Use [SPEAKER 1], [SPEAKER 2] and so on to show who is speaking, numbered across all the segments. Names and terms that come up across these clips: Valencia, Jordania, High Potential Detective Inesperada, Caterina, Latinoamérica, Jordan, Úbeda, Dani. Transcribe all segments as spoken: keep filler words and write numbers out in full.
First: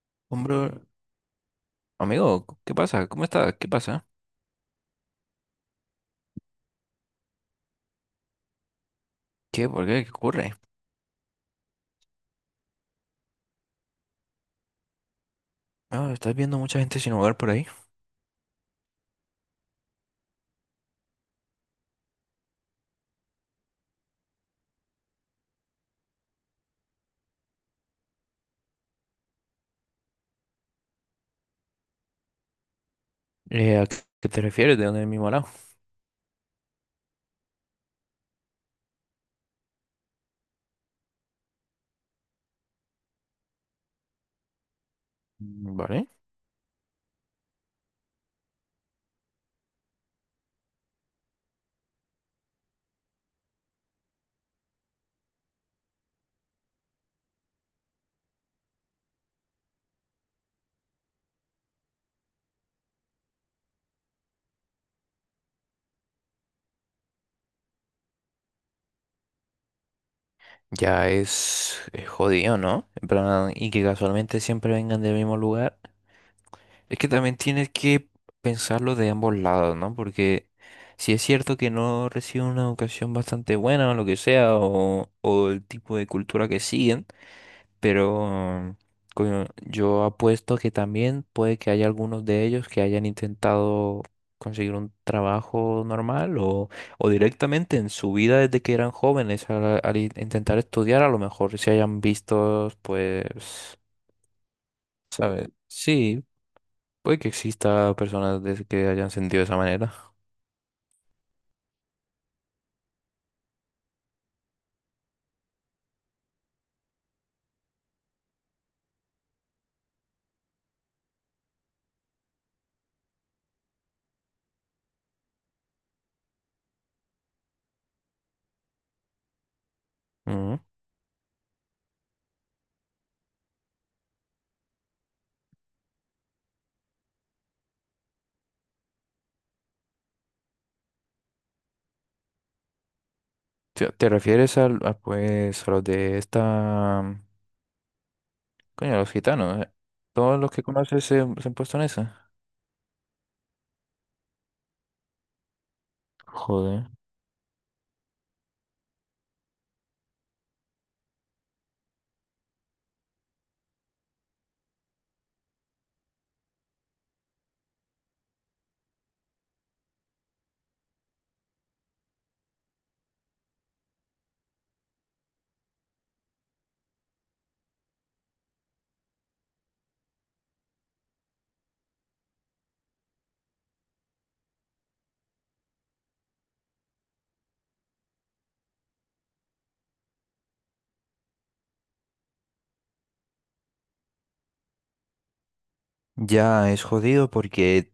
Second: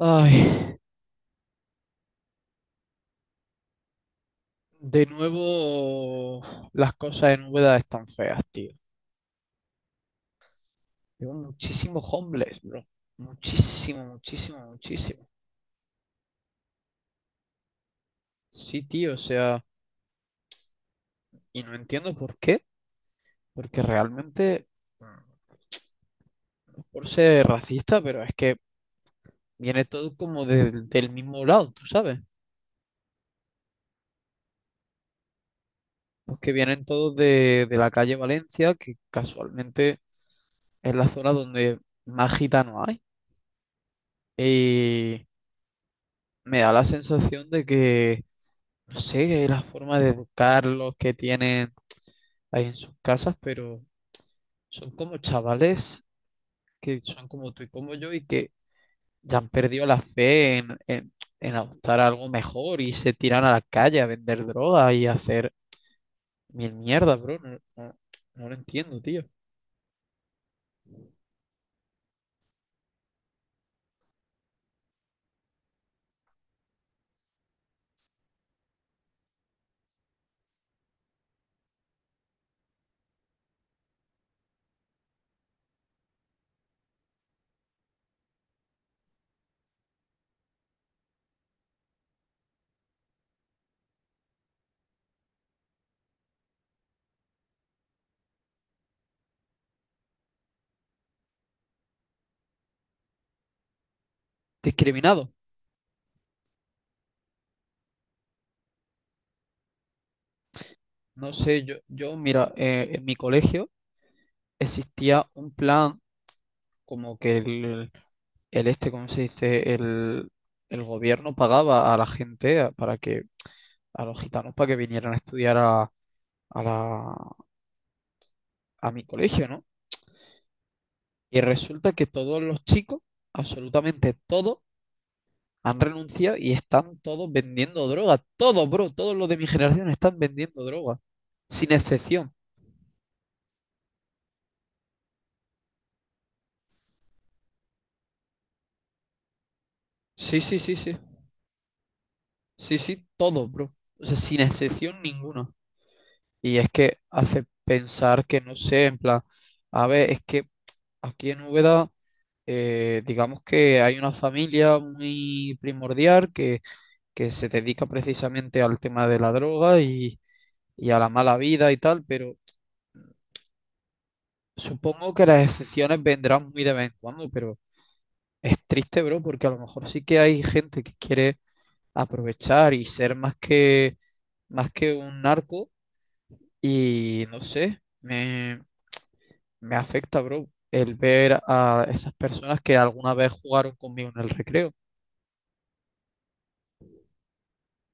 [SPEAKER 1] Ay,
[SPEAKER 2] Hombre, amigo, ¿qué pasa? ¿Cómo estás? ¿Qué pasa?
[SPEAKER 1] de nuevo las cosas en Úbeda están feas, tío.
[SPEAKER 2] ¿Qué? ¿Por qué? ¿Qué ocurre?
[SPEAKER 1] Tengo muchísimos homeless, bro. Muchísimo, muchísimo, muchísimo.
[SPEAKER 2] Ah, ¿estás viendo mucha gente sin hogar por ahí?
[SPEAKER 1] Sí, tío, o sea, y no entiendo por qué, porque realmente, mm, no es por ser racista, pero es que viene todo como del del mismo lado, tú sabes.
[SPEAKER 2] Eh, ¿a qué te refieres? ¿De dónde es mi morado?
[SPEAKER 1] Porque vienen todos de, de la calle Valencia, que casualmente es la zona donde más gitanos hay. Y
[SPEAKER 2] Mm, vale.
[SPEAKER 1] me da la sensación de que no sé, la forma de educarlos que tienen ahí en sus casas, pero son como chavales que son como tú y como yo y que ya han perdido la fe en, en, en adoptar algo mejor y se tiran a la calle a vender droga y a hacer mil mierda, bro. No, no- no lo entiendo, tío.
[SPEAKER 2] Ya es, es jodido, ¿no? En plan, y que casualmente siempre vengan del mismo lugar. Es que también tienes que pensarlo de ambos lados, ¿no? Porque si es cierto que no reciben una educación bastante buena o lo que sea, o, o el tipo de cultura que siguen. Pero coño, yo apuesto que también puede que haya algunos de ellos que hayan intentado conseguir un trabajo normal o, o directamente en su vida desde que eran jóvenes al, al in- intentar estudiar, a lo mejor se hayan visto, pues,
[SPEAKER 1] Discriminado.
[SPEAKER 2] ¿sabes? Sí, puede que exista personas de- que hayan sentido de esa manera.
[SPEAKER 1] No sé, yo, yo mira, eh, en mi colegio existía un plan como que el, el este, ¿cómo se dice? El, el gobierno pagaba a la gente a- para que a los gitanos para que vinieran a estudiar a, a la- a mi colegio, ¿no?
[SPEAKER 2] Ujú.
[SPEAKER 1] Y resulta que todos los chicos, absolutamente todos, han renunciado y están todos vendiendo droga. Todos, bro, todos los de mi generación están vendiendo droga. Sin excepción.
[SPEAKER 2] ¿Te, te refieres al- a, pues, a los de esta... Coño, los gitanos, ¿eh?
[SPEAKER 1] Sí,
[SPEAKER 2] ¿Todos los
[SPEAKER 1] sí,
[SPEAKER 2] que
[SPEAKER 1] sí, sí.
[SPEAKER 2] conoces se, se han puesto en esa?
[SPEAKER 1] Sí, sí, todos, bro. O sea, sin excepción ninguna. Y es
[SPEAKER 2] Joder.
[SPEAKER 1] que hace pensar que, no sé, en plan, a ver, es que aquí en Úbeda eh, digamos que hay una familia muy primordial que que se dedica precisamente al tema de la droga y, y a la mala vida y tal, pero supongo que las excepciones vendrán muy de vez en cuando, pero es triste, bro, porque a lo mejor sí que hay gente que quiere aprovechar y ser más que, más que un narco y no sé, me, me afecta, bro, el ver a esas personas que alguna vez jugaron conmigo en el recreo.
[SPEAKER 2] Ya es jodido porque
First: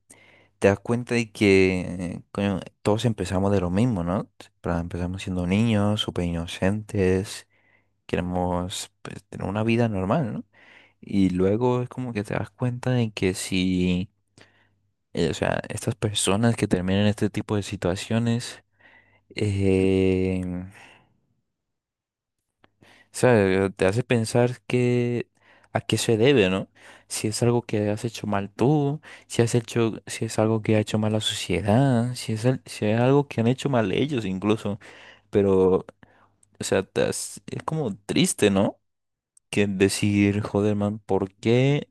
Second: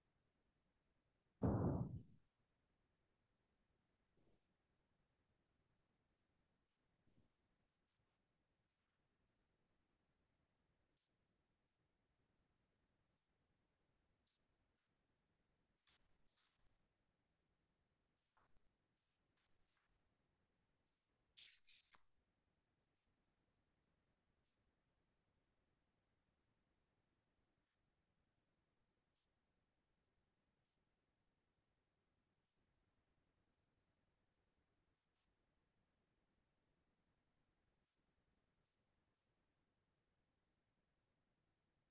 [SPEAKER 2] te das cuenta de que coño, todos empezamos de lo mismo, ¿no? Pra- Empezamos siendo niños, súper inocentes, queremos, pues, tener una vida normal, ¿no? Y luego es como que te das cuenta de que si, eh, o sea, estas personas que terminan en este tipo de situaciones, eh, sea, eh, te hace pensar que a qué se debe, ¿no? Si es algo que has hecho mal tú, si has hecho, si es algo que ha hecho mal la sociedad, si es, al- si es algo que han hecho mal ellos incluso. Pero, o sea, te has- es como triste, ¿no? Que decir, joder, man, ¿por qué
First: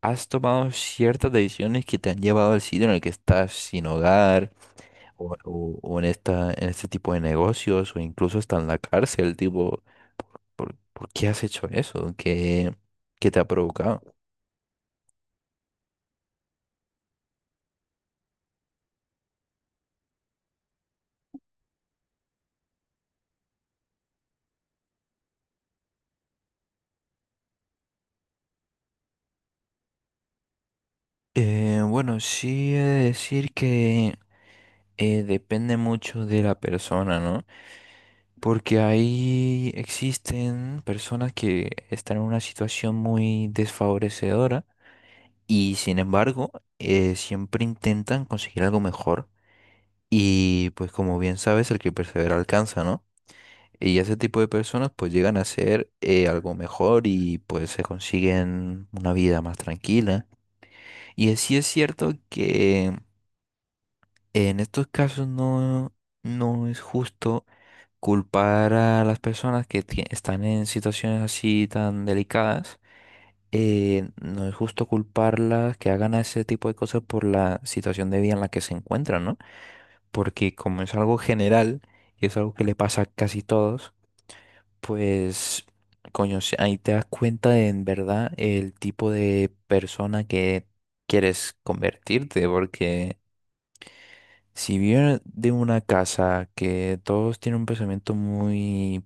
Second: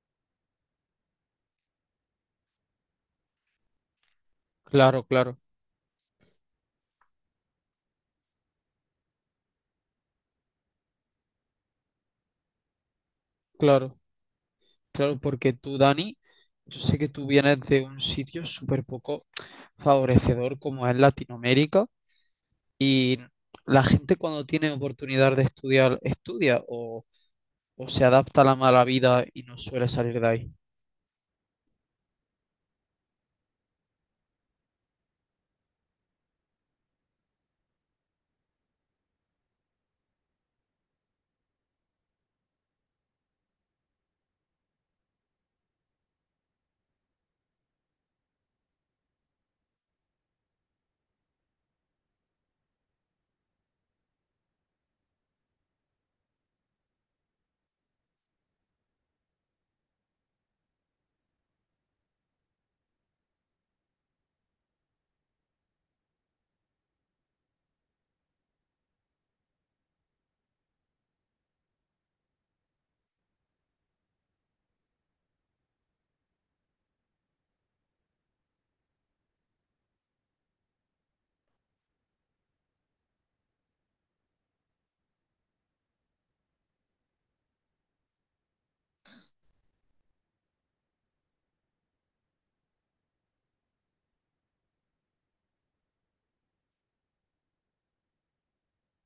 [SPEAKER 2] has tomado ciertas decisiones que te han llevado al sitio en el que estás sin hogar?
[SPEAKER 1] Claro, claro,
[SPEAKER 2] o, o- o en esta, en este tipo de negocios, o incluso hasta en la cárcel, tipo, ¿por, por- por qué has hecho eso? ¿Qué, qué te ha
[SPEAKER 1] claro.
[SPEAKER 2] provocado?
[SPEAKER 1] Claro, porque tú, Dani, yo sé que tú vienes de un sitio súper poco favorecedor como es Latinoamérica. La gente cuando tiene oportunidad de estudiar, estudia o, o se adapta a la mala vida y no suele salir de ahí.
[SPEAKER 2] Eh, bueno, sí he de decir que eh, depende mucho de la persona, ¿no? Porque ahí existen personas que están en una situación muy desfavorecedora y sin embargo eh, siempre intentan conseguir algo mejor y pues como bien sabes, el que persevera alcanza, ¿no? Y ese tipo de personas pues llegan a ser eh, algo mejor y pues se consiguen una vida más tranquila. Y sí es cierto que en estos casos no, no es justo culpar a las personas que tie- están en situaciones así tan delicadas. Eh, no es justo culparlas que hagan ese tipo de cosas por la situación de vida en la que se encuentran, ¿no? Porque como es algo general y es algo que le pasa a casi todos. Pues, coño, si ahí te das cuenta de, en verdad el tipo de persona que quieres convertirte, porque si vienes de una casa que todos tienen un pensamiento muy,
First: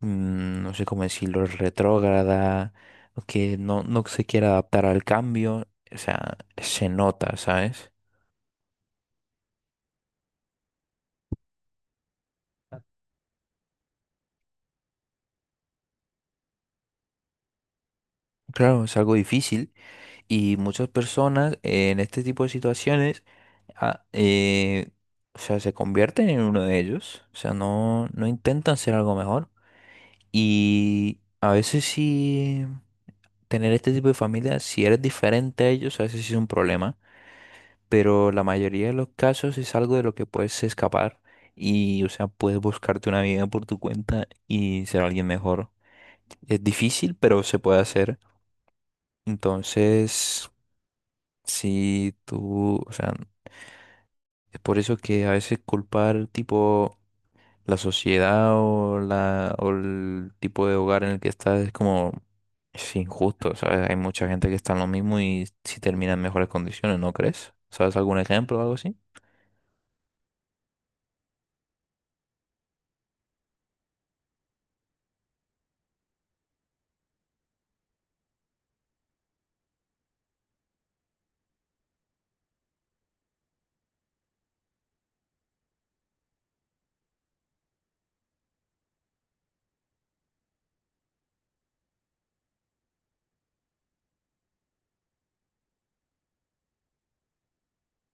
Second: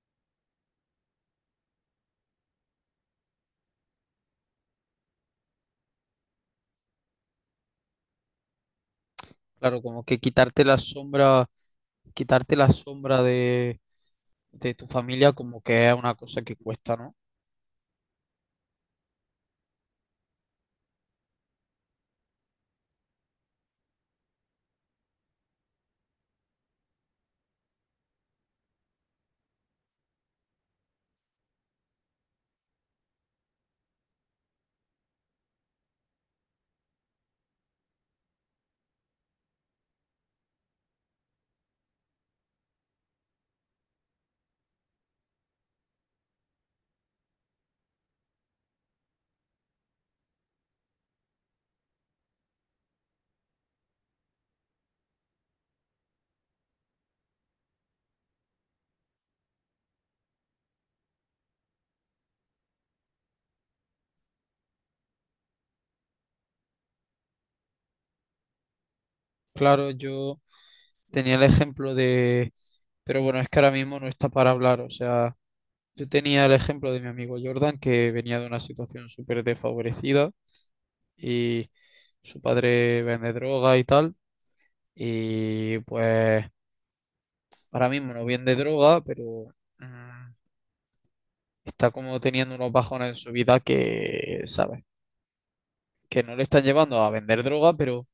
[SPEAKER 2] mm, no sé cómo decirlo, retrógrada, o que no, no se quiere adaptar al cambio, o sea, se nota, ¿sabes?
[SPEAKER 1] Claro, como que quitarte la sombra, quitarte la sombra de, de tu familia como que es una cosa que cuesta, ¿no?
[SPEAKER 2] Claro, es algo difícil. Y muchas personas eh, en este tipo de situaciones, ah, eh, o sea, se convierten en uno de ellos, o sea, no, no intentan ser algo mejor. Y a veces sí, tener este tipo de familia, si eres diferente a ellos, a veces sí es un problema, pero la mayoría de los casos es algo de lo que puedes escapar y, o sea, puedes buscarte una vida por tu cuenta y ser alguien mejor. Es difícil, pero se puede hacer. Entonces, si tú, o sea, es por eso que a veces culpar tipo la sociedad o, la, o el tipo de hogar en el que estás es como es injusto, ¿sabes? Hay mucha gente que está en lo mismo y si termina en mejores condiciones, ¿no crees? ¿Sabes algún ejemplo o algo así?
[SPEAKER 1] Claro, yo tenía el ejemplo de, pero bueno, es que ahora mismo no está para hablar, o sea... Yo tenía el ejemplo de mi amigo Jordan, que venía de una situación súper desfavorecida y su padre vende droga y tal. Y pues ahora mismo no vende droga, pero mm, está como teniendo unos bajones en su vida que, ¿sabes? Que no le están llevando a vender droga, pero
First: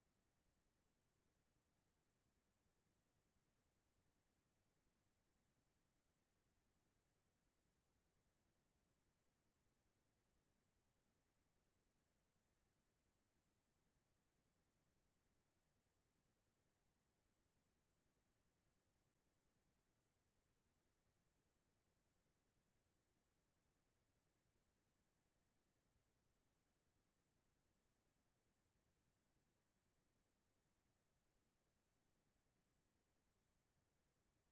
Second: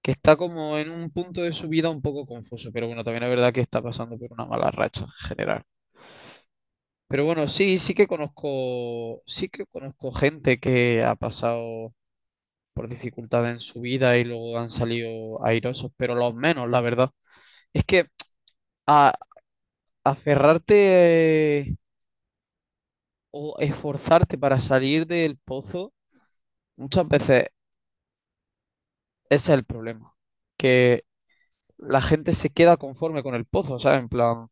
[SPEAKER 1] que está como en un punto de su vida un poco confuso. Pero bueno, también es verdad que está pasando por una mala racha en general. Pero bueno, sí, sí que conozco, sí que conozco gente que ha pasado por dificultades en su vida y luego han salido airosos, pero los menos, la verdad. Es que a, aferrarte eh, o esforzarte para salir del pozo, muchas veces ese es el problema, que la gente se queda conforme con el pozo, ¿sabes? En plan,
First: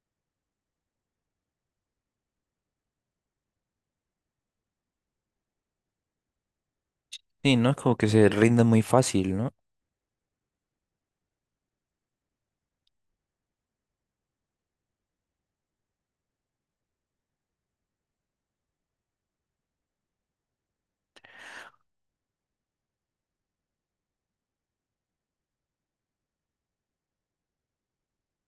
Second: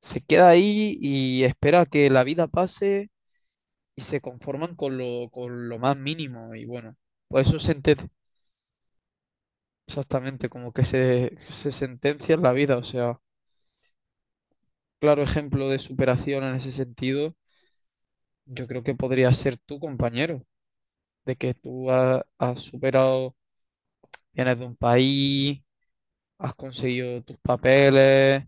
[SPEAKER 1] se queda ahí y espera que la vida pase y se conforman con lo, con lo más mínimo y bueno, pues
[SPEAKER 2] Sí,
[SPEAKER 1] eso
[SPEAKER 2] no es
[SPEAKER 1] se
[SPEAKER 2] como que
[SPEAKER 1] enten-
[SPEAKER 2] se rinde muy fácil, ¿no?
[SPEAKER 1] exactamente, como que se, se sentencia en la vida, o sea, claro ejemplo de superación en ese sentido, yo creo que podría ser tu compañero, de que tú ha- has, superado, vienes de un país, has conseguido tus papeles,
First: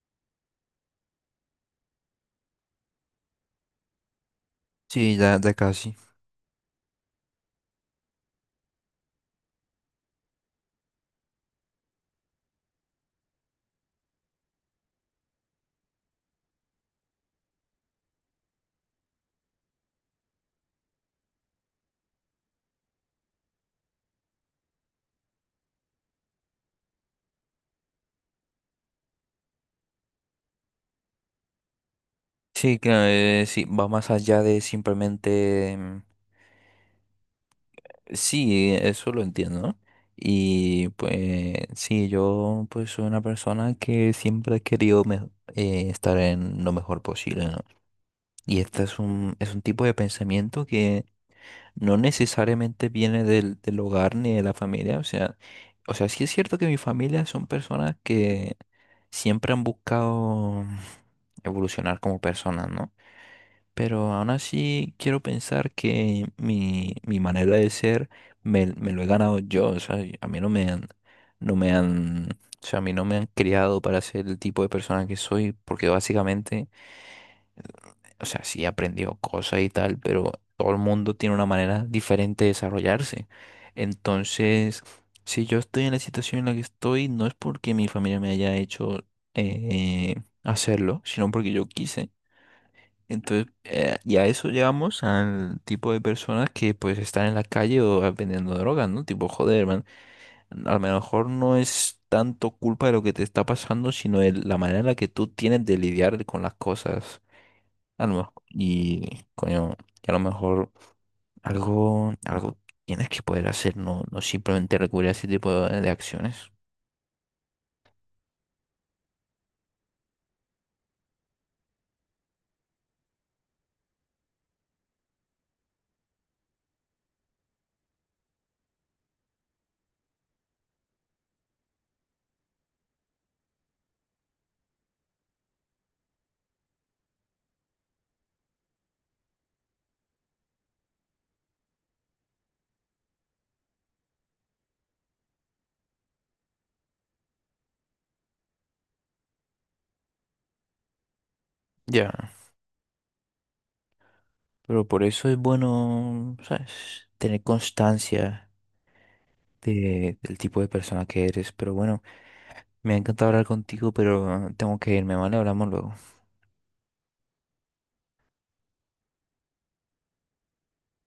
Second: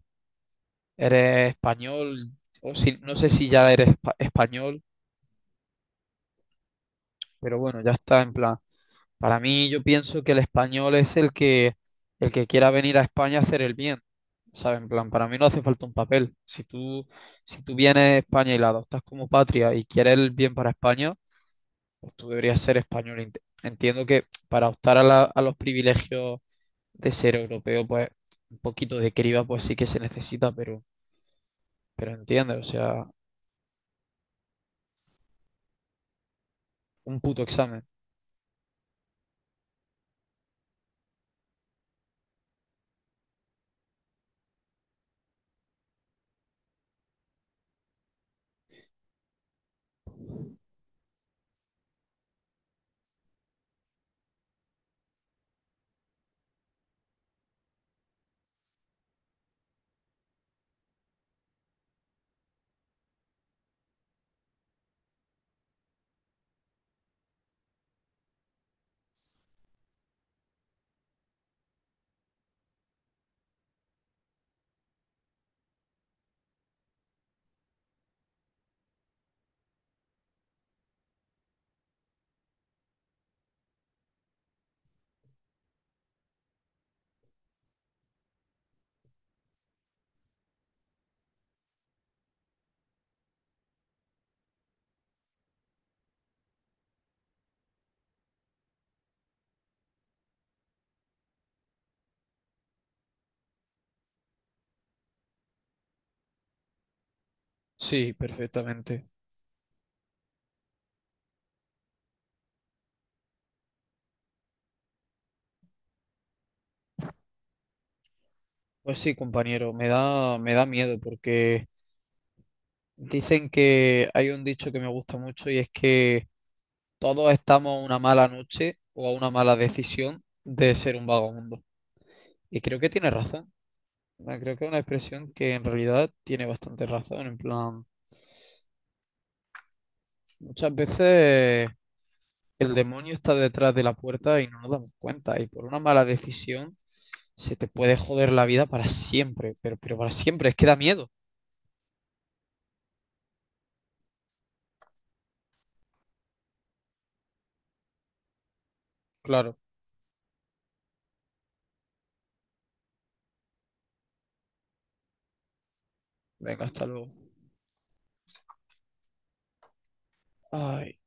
[SPEAKER 1] eres español, o si, no sé si ya eres espa- español,
[SPEAKER 2] Sí, ya, ya casi.
[SPEAKER 1] pero bueno, ya está en plan. Para mí yo pienso que el español es el que, el que quiera venir a España a hacer el bien. ¿Sabes? En plan, para mí no hace falta un papel. Si tú, si tú vienes a España y la adoptas como patria y quieres el bien para España, pues tú deberías ser español. Ent- Entiendo que para optar a, la- a los privilegios de ser europeo, pues un poquito de criba, pues sí que se necesita, pero, pero entiende, o
[SPEAKER 2] Sí, claro,
[SPEAKER 1] sea,
[SPEAKER 2] eh, sí, va más allá de simplemente mm,
[SPEAKER 1] un puto examen.
[SPEAKER 2] sí, eso lo entiendo. Y pues sí, yo pues soy una persona que siempre he querido me- eh, estar en lo mejor posible, ¿no? Y este es un, es un tipo de pensamiento que no necesariamente viene del, del hogar ni de la familia. O sea, o sea, sí es cierto que mi familia son personas que siempre han buscado evolucionar como personas, ¿no? Pero aún así quiero pensar que mi, mi manera de ser me, me lo he ganado yo. O sea, a mí no me han, no me han, o sea, a mí no me han criado para ser el tipo de persona que soy, porque básicamente, o sea, sí he aprendido cosas y tal, pero todo el mundo tiene una manera diferente de desarrollarse. Entonces, si yo estoy en la situación en la que estoy, no es porque mi familia me haya hecho eh, hacerlo, sino porque yo quise. Entonces, eh, y a eso llegamos al tipo de personas que pues están en la calle o eh, vendiendo drogas, ¿no? Tipo, joder, man, a lo mejor no es tanto culpa de lo que te está pasando, sino de la manera en la que tú tienes de lidiar con las cosas. A
[SPEAKER 1] Sí,
[SPEAKER 2] lo mejor-
[SPEAKER 1] perfectamente.
[SPEAKER 2] y, coño, y a lo mejor algo, algo tienes que poder hacer, no, no simplemente recurrir a ese tipo de, de acciones.
[SPEAKER 1] Pues sí, compañero, me da, me da miedo porque dicen que hay un dicho que me gusta mucho y es que todos estamos a una mala noche o a una mala decisión de ser un vagabundo. Y creo que tiene razón. Ah, creo que es una expresión que en realidad tiene bastante razón, en plan. Muchas veces el demonio está detrás de la puerta y no nos damos cuenta. Y por una mala decisión se te puede joder la vida para siempre, pero, pero para siempre, es que da miedo.
[SPEAKER 2] Ya. Pero por eso es bueno, ¿sabes? Tener constancia
[SPEAKER 1] Claro,
[SPEAKER 2] de- del tipo de persona que eres. Pero bueno. Me ha encantado hablar contigo, pero ah, tengo que irme, ¿vale? Hablamos luego.
[SPEAKER 1] venga, hasta luego. Ay.